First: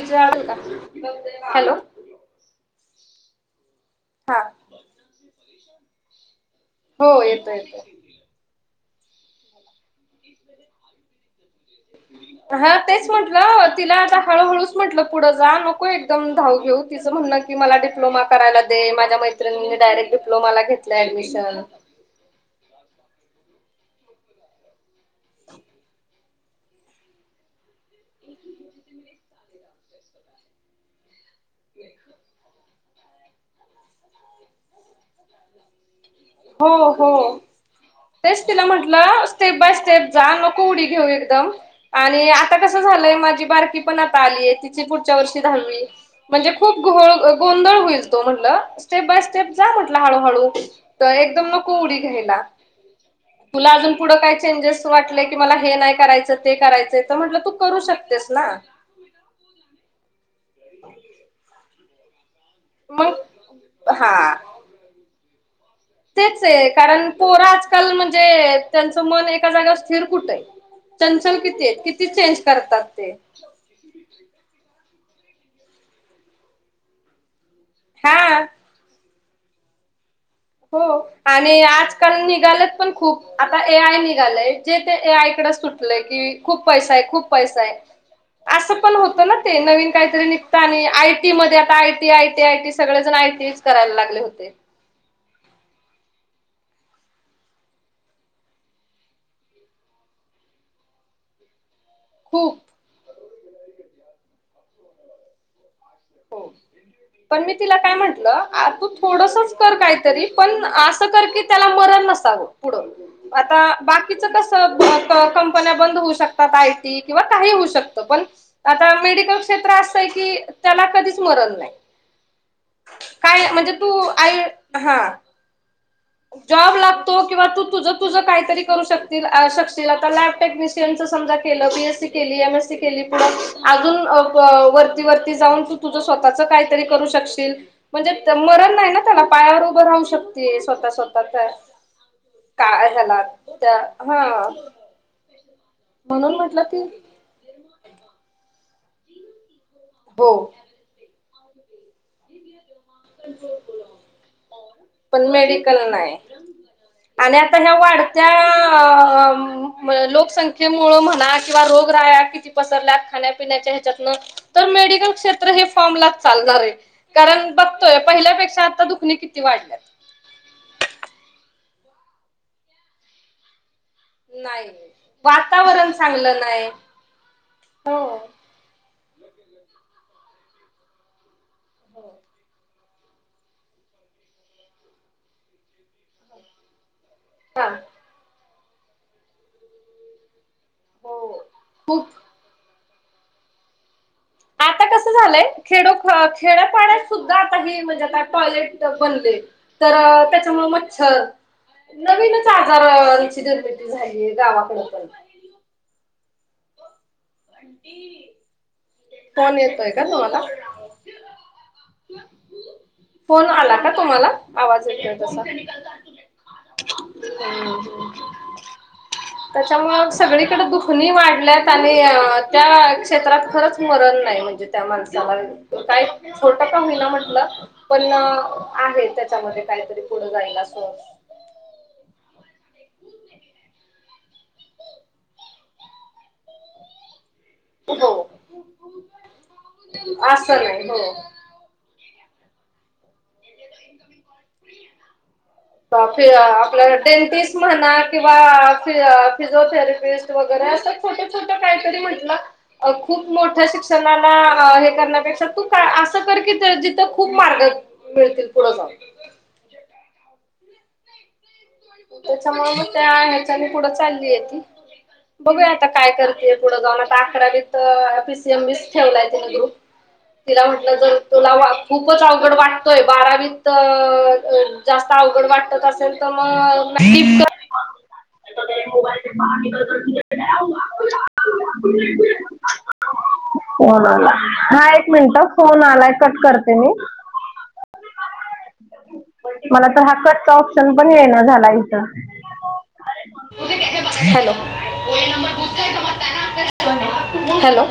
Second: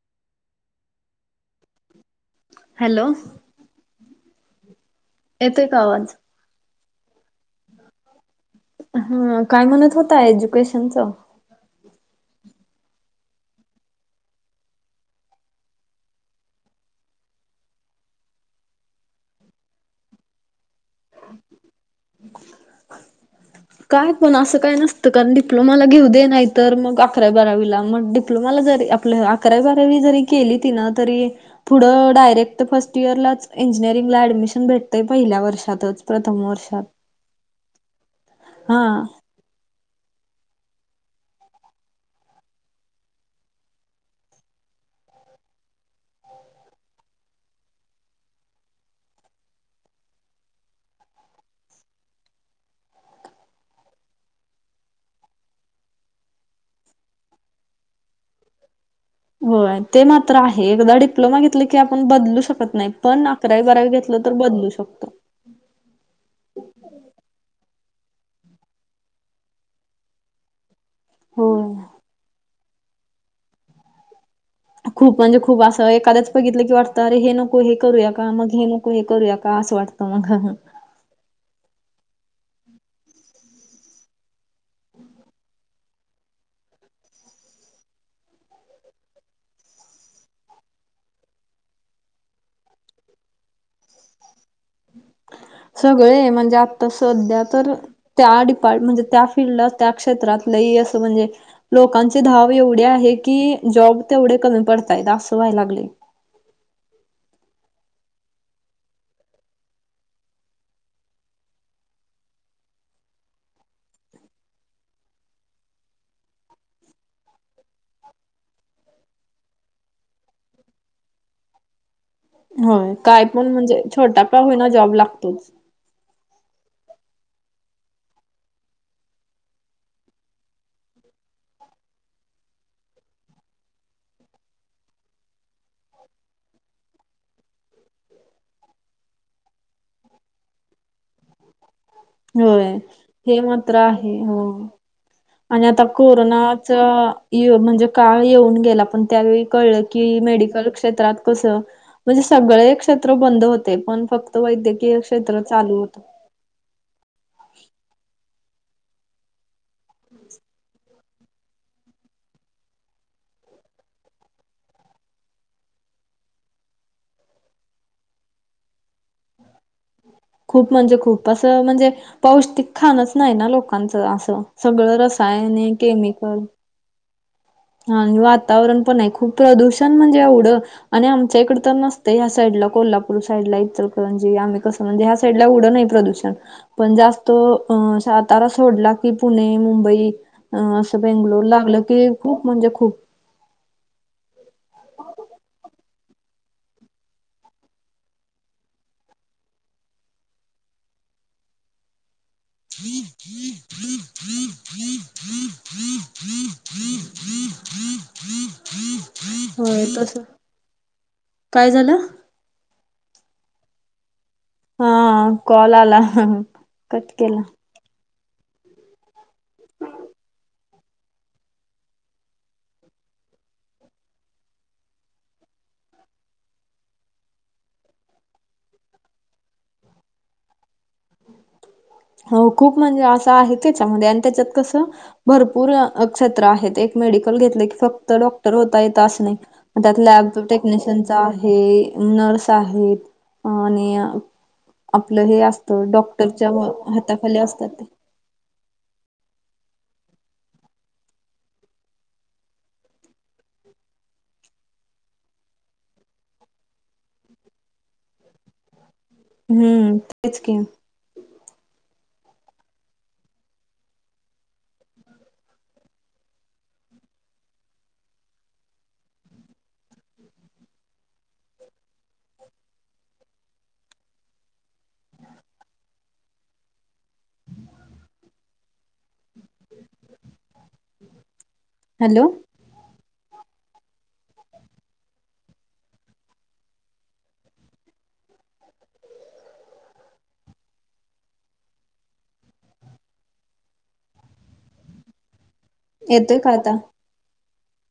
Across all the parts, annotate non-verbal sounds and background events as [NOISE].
[INAUDIBLE] Hello! Hello! हा येतोय का आवाज? हो येतोय येतोय हा काय म्हणत होता एज्युकेशनल? हम् [INAUDIBLE] हा तेच म्हंटलं तिला आता हळूहळूच म्हटलं पुढं जा, नको एकदम धाव घेऊ तिचं म्हणं की मला डिप्लोमा करायला दे माझ्या मैणित्रीनी डायरेक्ट डिप्लोमाला घेतलं ऍडमिशन काय पण असं काय नसतं कारण डिप्लोमाला घेऊ दे नाहीत तर मग अकरावी बारावीला मग डिप्लोमाला जरी आपलं अकरावी बारावी जरी केली तिनं तरी पुढं डायरेक्ट फस्ट इयरलाच इंजिनिअरिंगला ऍडमिशन भेटतंय पहिल्या वर्षातच प्रथम वर्ष हो हो तेच तिला म्हटलं स्टेप बाय स्टेप जा नको उडी घेऊ एकदम आणि आता कसं झालंय माझी बारकी पण आता आलीय तिची पुढच्या वर्षी दहावी म्हणजे खूप घोळ गोंधळ होईल, तो म्हटलं स्टेप बाय स्टेप जा म्हटलं हळूहळू तर एकदम नको उडी घ्यायला तुला अजून पुढं काय चेंजेस वाटले की मला हे नाय करायच ते करायचंय तर म्हटलं तू करू शकतेस ना? होय ते मात्र आहे एकदा डिप्लोमा घेतलं की आपण बदलू शकत नायी पण अकरावी बारावी मग घेतलं तर बदलू शकतो तेचय, कारण पोरं आजकाल म्हणजे त्यांचं मन एका जागेवर स्थिर कुठंय? चंचल कितीये, होय. किती चेंज करतात ते? खूप म्हणजे खूप असं एखाद्याच बघितलं की वाटतं अरे हे नको हे करूया हा का मग हे नको हे करूया का. का अस वाटत मग. हो आणि आजकाल निघालत पण खूप आता ए आय निघालय जे ते ए आय कडे सुट म्हटल की खूप पैसा आहे, खूप पैसा आहे. असं पण होतं ना ते नवीन काहीतरी निघता आणि आय टी मध्ये आता I T, I T, I T सगळेजण आटी करायला लागले होते. सगळे म्हणजे आता सध्या तर त्या डिपार्ट म्हणजे त्या फिल्डला त्या क्षेत्रात लई असं म्हणजे लोकांचे धाव खूप एवढे आहे की जॉब तेवढे कमी पडतायेत असं व्हायला लागले. हो. पण मी तिला काय म्हंटलं तू थोडस कर काहीतरी पण असं कर की त्याला मरण नसत. चांगल पुढ हो [UNINTELLIGIBLE] आता बाकीच कस कंपन्या बंद होऊ शकतात किंवा काही होऊ शकत पण आता मेडिकल क्षेत्र असय की त्याला कधीच मरण नाही. होय काय पण म्हणजे तू छोटा का आई होईना जॉब हा लागतोच. [INAUDIBLE] जॉब लागतो किंवा तुझ, तुझ काहीतरी करू शकते शकशील आता लॅब टेक्न पी एम च समजा केलं पी एस सी केली, एम एस सी केली पुढ अजून वरती, वरती जाऊन तू तुझ स्वतःच काहीतरी करू शकशील. म्हणजे मरण नाही ना त्याला पायावर उभं राहू शकते स्वतः, स्वतःच्या. होय, हे मात्र आहे, हा हो. आणि आता म्हणून म्हटलं कोरोनाच की येऊ म्हणजे काळ येऊन गेला पण त्यावेळी कळलं की हो मेडिकल क्षेत्रात कस म्हणजे सगळे क्षेत्र बंद होते पण फक्त वैद्यकीय पण क्षेत्र चालू मेडिकल होता. नाही आणि आता ह्या वाढत्या लोकसंख्येमुळं म्हणा किंवा रोग राया किती पसरल्यात खाण्यापिण्याच्या ह्याच्यातन. तर मेडिकल क्षेत्र हे फॉर्मलाच चालणार आहे कारण बघ तोय पहिल्यापेक्षा आता दुखणी किती वाढल्यात. खूप म्हणजे खूप असं म्हणजे पौष्टिक खाणच नाहीय ना लोक च असं नाही सगळं रसायने, वातावरण केमिकल चांगलं नाही हा हो आणि वातावरण पण आहे खूप प्रदूषण म्हणजे एवढं आणि आमच्या इकडं तर नसतेय या साईडला कोल्हापु पूर साईडला इचलकरंजी आम्ही कसं म्हणजे ह्या साईडला एवढ नाही प्रदूषण. पण जास्त हा अं सातारा सोडला की पुणे, मुंबई असं हो बेंगलोर लागलं की खूप म्हणजे खूप. आता कसं झालयं खेडो खेड्या पाड्यात सुद्धा आता हे म्हणजे आता टॉयलेट बनले. तर त्याच्यामुळे मच्छर नवीनच आजारांची निर्मिती झालीय गावाकड पण. [INAUDIBLE] आंटी [INAUDIBLE] फोन होय येतोय का तस तुम्हाला? काय झालं फोन आला का तुम्हाला? आवाज हा येतोय तसा? कॉल आला कट केला त्याच्यामुळं सगळीकड दुखणी वाढ ल्यात आणि त्या क्षेत्रात खरंच मरण नाही म्हणजे त्या माणसाला काय छोट का होईना म्हटलं, पण आहे त्याच्यामध्ये काहीतरी पुढे जायला असं. [INAUDIBLE] हो खूप म्हणजे असं आहे त्याच्यामध्ये आणि त्याच्यात कसं. भरपूर अक क्षेत्र आहेत एक मेडिकल घेतल की फक्त हो डॉक्टर होता येत असं नाही, त्यात लॅब असं नाही हो. टेक्निशियनचा आहे. हे नर्स आहेत, आणि, आपलं हे त डॉक्टरच्या आपलं हाताखाली डेंटिस्ट असतात ते. म्हणा किंवा फि फिजिओथेरपिस्ट वगैरे असं छोट छोट काहीतरी म्हंटल खूप मोठ्या शिक्षणाला हे करण्यापेक्षा तू का असं कर की जिथं खूप मार्ग मिळतील पुढ जाऊन. हम्म, तेच की. त्याच्यामुळ म त्या हेच्यान पुढं चाललीय ती. बघूया आता काय करतेय पुढं जाऊन आता अकरावीत पी सी एम बीच ठेवलाय तिन ग्रुप. तिला म्हटल जर तुला वा खूपच अवघड वाटतोय बारावीत अ जास्त अवघड वाटत असेल त मग, [UNINTELLIGIBLE] इथ ठेव मोबाईल. हॅलो [UNINTELLIGIBLE] फोन आला हा एक मिनट फोन आलाय कट करते मी. मला तर हा कटचा ऑप्शन पण येईना झाला इथं, हॅलो. येतोय का आता? हॅलो,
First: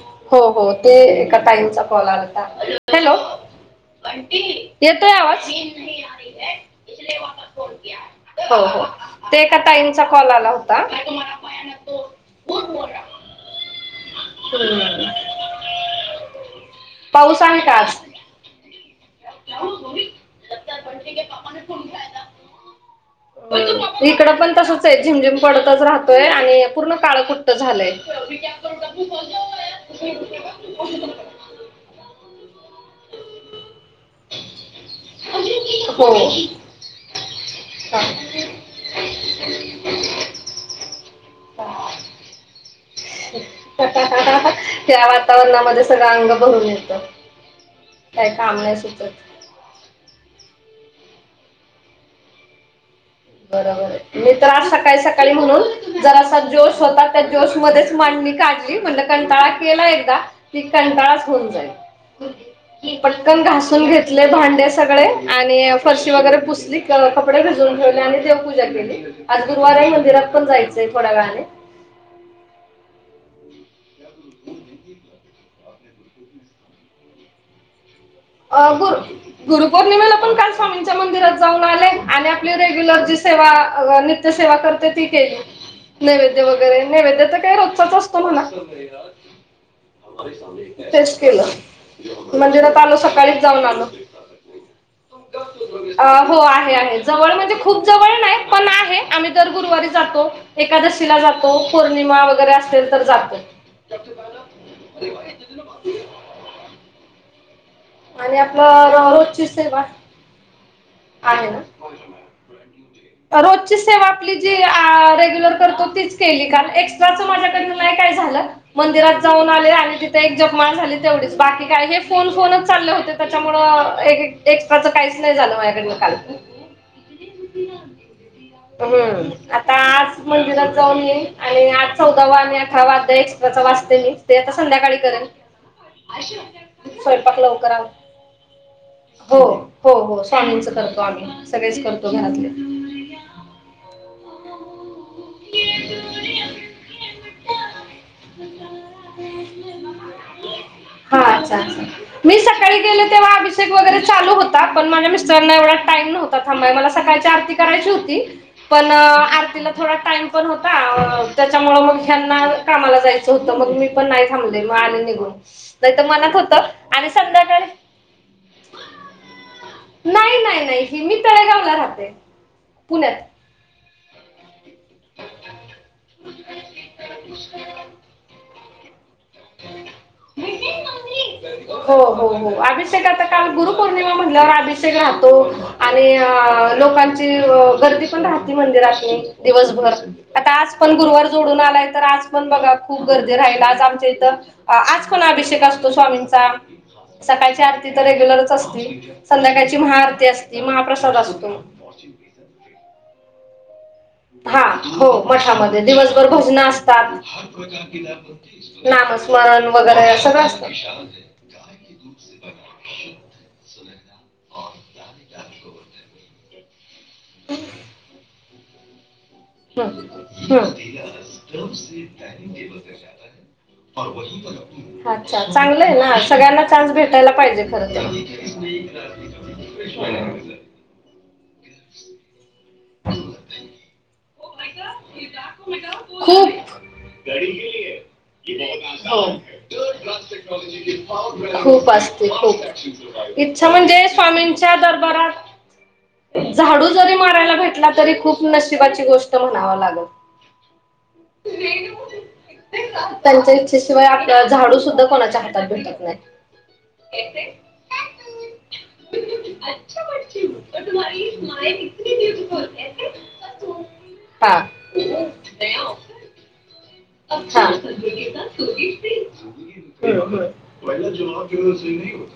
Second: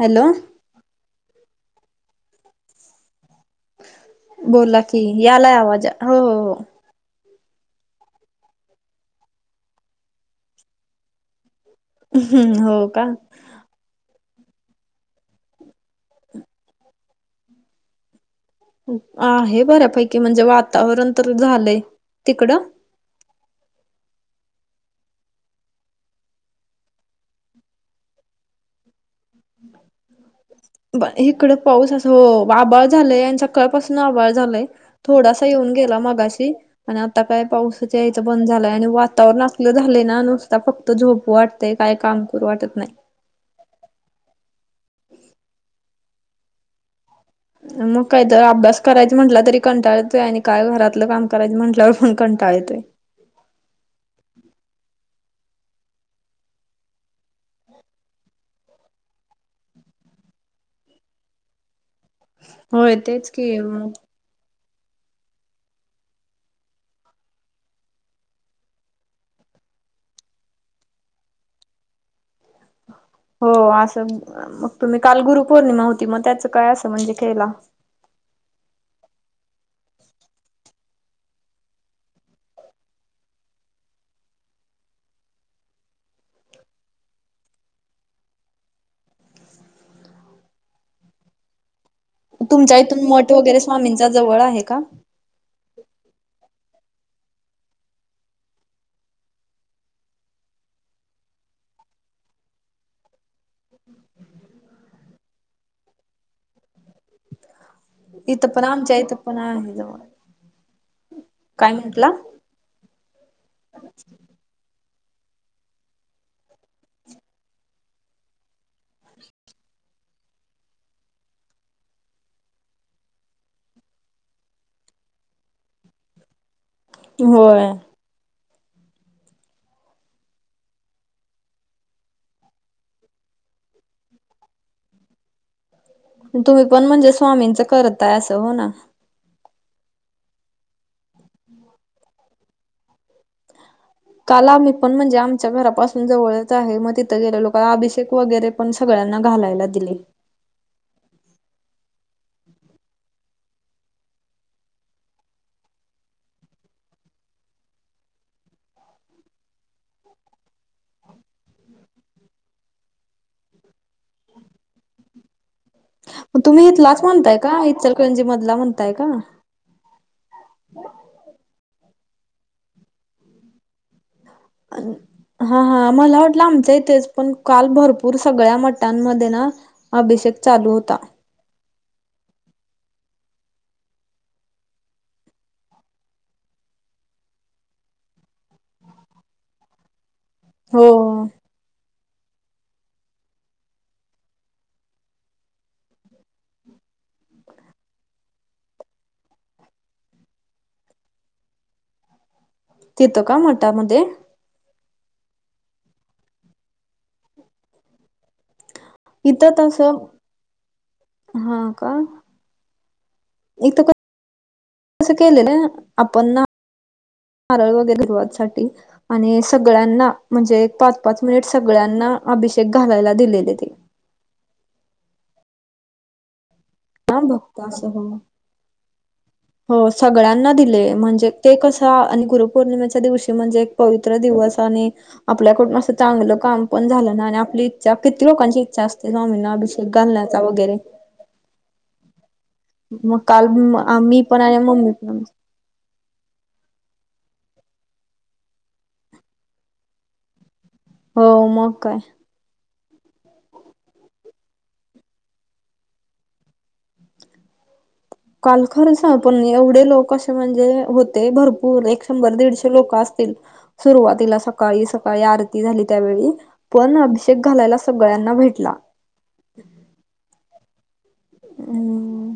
हॅलो हो हो. ते एका ताईचा कॉल आलता हॅलो. बोला की येतोय आवाज? यालाय हो हो हो. हो हो, ते एका ताईचा कॉल आला होता. हम्म हो का? हम्म, पाऊस आहे का आज? आहे बऱ्यापैकी म्हणजे वातावरण तर झालंय, तिकडं? [INAUDIBLE] अ इकड पण तसच आहे झिमझिम पडतच राहतोय आणि पूर्ण काळ कुट्ट झालंय. [UNINTELLIGIBLE] ब इकड पाऊस असं आभाळ झालाय आणि सकाळपासन आभाळ झालाय. थोडासा येऊन गेला मागाशी. आणि आता काय पाऊसाच हा. याच बंद झालय आणि वातावरण आसल झालय ना नुसता फ त झोप वाटतंय काय काम करू वाटत नाही. या वातावरणामध्ये सगळं अंग भरून येत. मग कायतर अभ्यास करायच म्हनला तरी कंटाळ येतोय आणि काय घरातलं काम करायं म्हटल्यावर पण कंटाळ येतोय. बरोबर आहे, मी तर आज सकाळी सकाळी म्हणून, जरासा जोश होता त्या जोशमध्येच मांडणी का ली म्हणल कंटाळा केला एकदा, की कंटाळाच होऊन जाईल. होय तेच पटकन की घासून मग घे ले भांडे सगळे आणि फरशी वगैरे पुसली कपडे भिजवून ठेव आणि देवपूजा केली, आज गुरुवार हाय मंदिरात पण जायचय थोड्यावेळाने. हो असन, मग तुम्ही काल गुरुपौर्णिमा होती म त्याचं काय अस म्हणजे केला? अ गुरु गुरुपौर्णिमेला पण काल स्वामींच्या मंदिरात जाऊन आले आणि आपली रेग्युलर जी सेवा इतर सेवा करते ती केली नैवेद्य वगैरे नैवेद्य तर काही रोजचाच असतो म्हणा. केलं तुमच्या इथून [INAUDIBLE] मठ वगैरे आलो स्वामींचा जवळ आहे का? [UNINTELLIGIBLE] अ हो आहे आहे जवळ म्हणजे खूप जवळ नाही पण आहे आम्ही दर गुरुवारी जातो. एकादशीला जातो पौर्णिमा वगैरे असेल तर जातो. [UNINTELLIGIBLE] [UNINTELLIGIBLE] [UNINTELLIGIBLE] आणि इथं आपल पण आमच्या इथं पण रोजची आहे सेवा. जवळ. आहे ना काय म्हंटला? रोजची सेवा. आपली जी रेग्युलर करतो तीच केली कारण एक्स्ट्राच माझ्याकड नाही काय झाल. मंदिरात जाऊन आले आणि तिथे एक जपमाळ झाली तेवढीच बाकी काय हे फोन फोनच चालले होते त्याच्यामुळ एक्स्ट्राच काहीच नाही झाल माझ्याकडन काल होय. हम्म आता आज मंदिरात जाऊन येईन आणि आज चौदावा आणि अठरावाअध्याय एक्स्ट्राचा वाचते. ते आता संध्याकाळी करल. तुम्हीपण म्हणजे स्वामींच आव करताय अस हो ना हो हो हो स्वामींच करतो आम्ही सगळेच करतो घरातले. काल आम्हीपण म्हणजे? त्याच्या घरापासून जवळच आहे मग तिथ गेलेलो काल अभिषेक वगैरे पण सगळ्यांना घालायला दिली. हा अच्छा अच्छा मी सकाळी गेले तेव्हा अभिषेक वगैरे चालू होता पण माझ्या मिस्टर एवढा टाइम नव्हता. थांबा मला सकाळची आरती करायची होती पण आरतीला थोड टाईम पण होता त्याच्यामुळ मग ह्यांना कामाला जायच होत मग मी पण नाही थांबले मग आले निघून नाही तर मनात मग तुम्ही होतं इथलाच आणि म्हणताय का संध्याकाळी इचरकरंजी मधला म्हणताय का? नाही नाही नाही मी तळेगावला राहते पुण्यात. हा हा मला वाटल आमच्या इथेच. पण काल भरपूर सगळ्या मठांमध्ये ना अभिषेक चालू होता. हो हो हो अभिषेकल आता काल गुरुपौर्णिमा म्हणल्यावर अभिषेक राहतो. आणि अ लोकांची गर्दी पण राहती मंदिरातनी दिवसभर. आता आज पण हो गुरुवार जोडून आलाय तर आज म बघा खूप गर्दीे राहील आज आमच्या इथ आज कोण अभिषेक असतो स्वामींचा. सकाळची आरती तर रेग्युलरच असती. संध्याकाळची महाआरती असती महाप्रसाद असतो. तिथ का मठामध्ये? हा हो मठामध्ये दिवसभर भजन असतात. इथं नामस्मरण तसं वगैरे सगळ असत. हा का. इथ पण अस केलेलय ना आपण नारळ वगैरे [INAUDIBLE] साठी आणि सगळ्यांना म्हणजे एक पाच पाच मिनिट सगळ्यांना अभिषेक घालायला दिलेलेत. अच्छा चांगलय ना सगळ्यांना चान्स हा भेटायला भक्त पाहिजे खर असं तर. हो नाही. [INAUDIBLE] हो सगळ्यांना दिले, म्हणजे ते कसं आणि गुरुपौर्णिमेच्या दिवशी म्हणजे एक पवित्र दिवस [INAUDIBLE] आणि आपल्याकडून असं चांगलं काम पण खूप झालं ना, आणि आपली इच्छा किती लोकांची इच्छा असते स्वामींना अभिषेक घालण्याचा वगैरे खूप असते खूप. मग काल इच्छा म्हणजे मी पण आणि स्वामींच्या मम्मी पण दरबारात झाडू जरी मारायला भेटला, तरी खूप नशिबाची गोष्ट म्हणाव लागल. हो म काय? त्यांच्या इच्छेशिवाय आपल्याला झाडू सुद्धा कोणाच्या हातात भेटत नाही. येते? काल खरंच हा पण एवढे लोक असे म्हणजे होते भरपूर एक शंभर दीडशे लोक असतील सुरुवातीला ला हा सकाळी सकाळी आरती झाली त्यावेळी, पण अभिषेक घालायला सगळ्यांना भेटला. ते हम्म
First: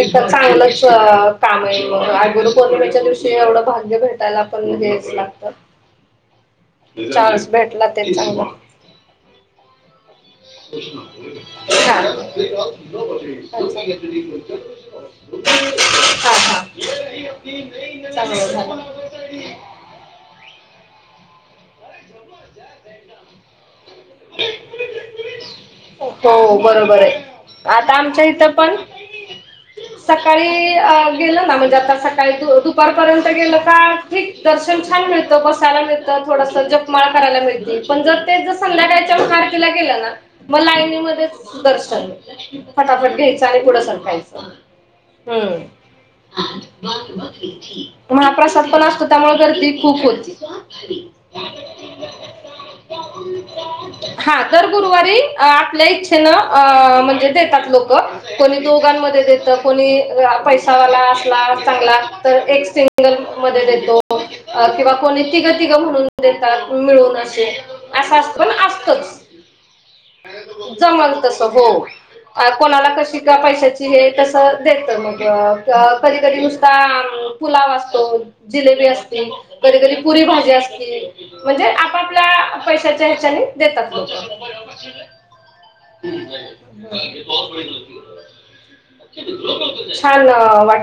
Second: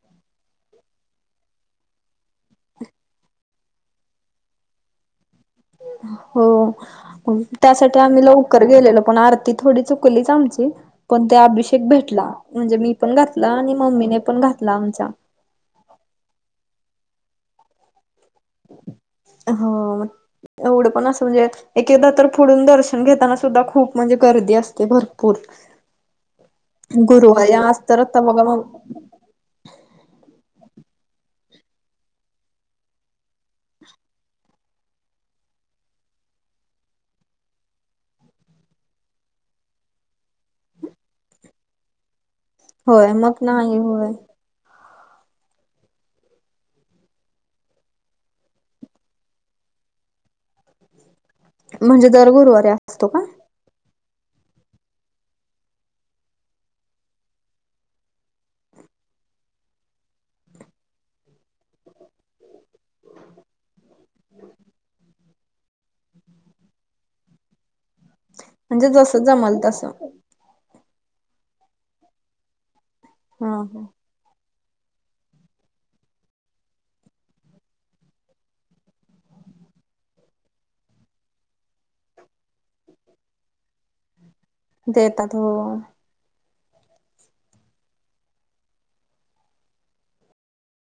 अ चांगलच अ काम आहे मग, आज गुरुपौर्णिमेच्या दिवशी एवढं भाग्य भेटायला मंग हेच लागत. हो. त्यासाठी आम्ही लवकर गेलेलो पण आरती थोडी चुकलीच आमची पण ते अभिषेक भेटला, म्हणजे मी पण घातला आणि मम्मीनेे पण घातला आमच्या. चांगल झालं. हो एवढं पण असं म्हणजे एक एकदा तर पुढून दर्शन घेताना सुद्धा खूप म्हणजे गर्दी असते भरपूर. हो बरोबर आहे, गुरुवारी आज आता तर आमच्या इथ बघा मग पण सकाळी अ गेलं ना म्हणजे आता सकाळी दुपारपर्यंत गेल का ठीक, दर्शन छान मिळत, बसायला मिळत, थोडस जपमाळ करायला मिळते पण जर तेच जर संध्याकाळच्या महाआरतीला गेल ना म लाईनी मध्येच दर्शन होय पटापट मग घ्यायच आणि पुढ नाही होय सरकायच, हम्म महाप्रसाद पण असतो, त्यामुळे गर्दी खूप होती. हरी म्हणजे दर गुरुवारी असतो का? हा दर गुरुवारी अ आपल्या इच्छेन अ म्हणजे देतात लोक कोणी दोघांमध्ये देत, कोणी पैसावाला असला चांगला तर एक सिंगल मध्ये देतो, किंवा कोणी तिघं-तिघ म्हणून देतात मिळून असे अस असत पण म्हणजे जस असतच जमल तस जमल तस हो, अ कोणाला कशी ह पैशाची हे तस तर देत मग, अ कधी-कधी नुसता म पुलाव असतो जिलेबी असते, कधी-कधी पुरी भाजी असते. म्हणजे आपापल्या पैशाच्या ह्याच्याने देतात बघ. देतात हो. छान रहाव वाटत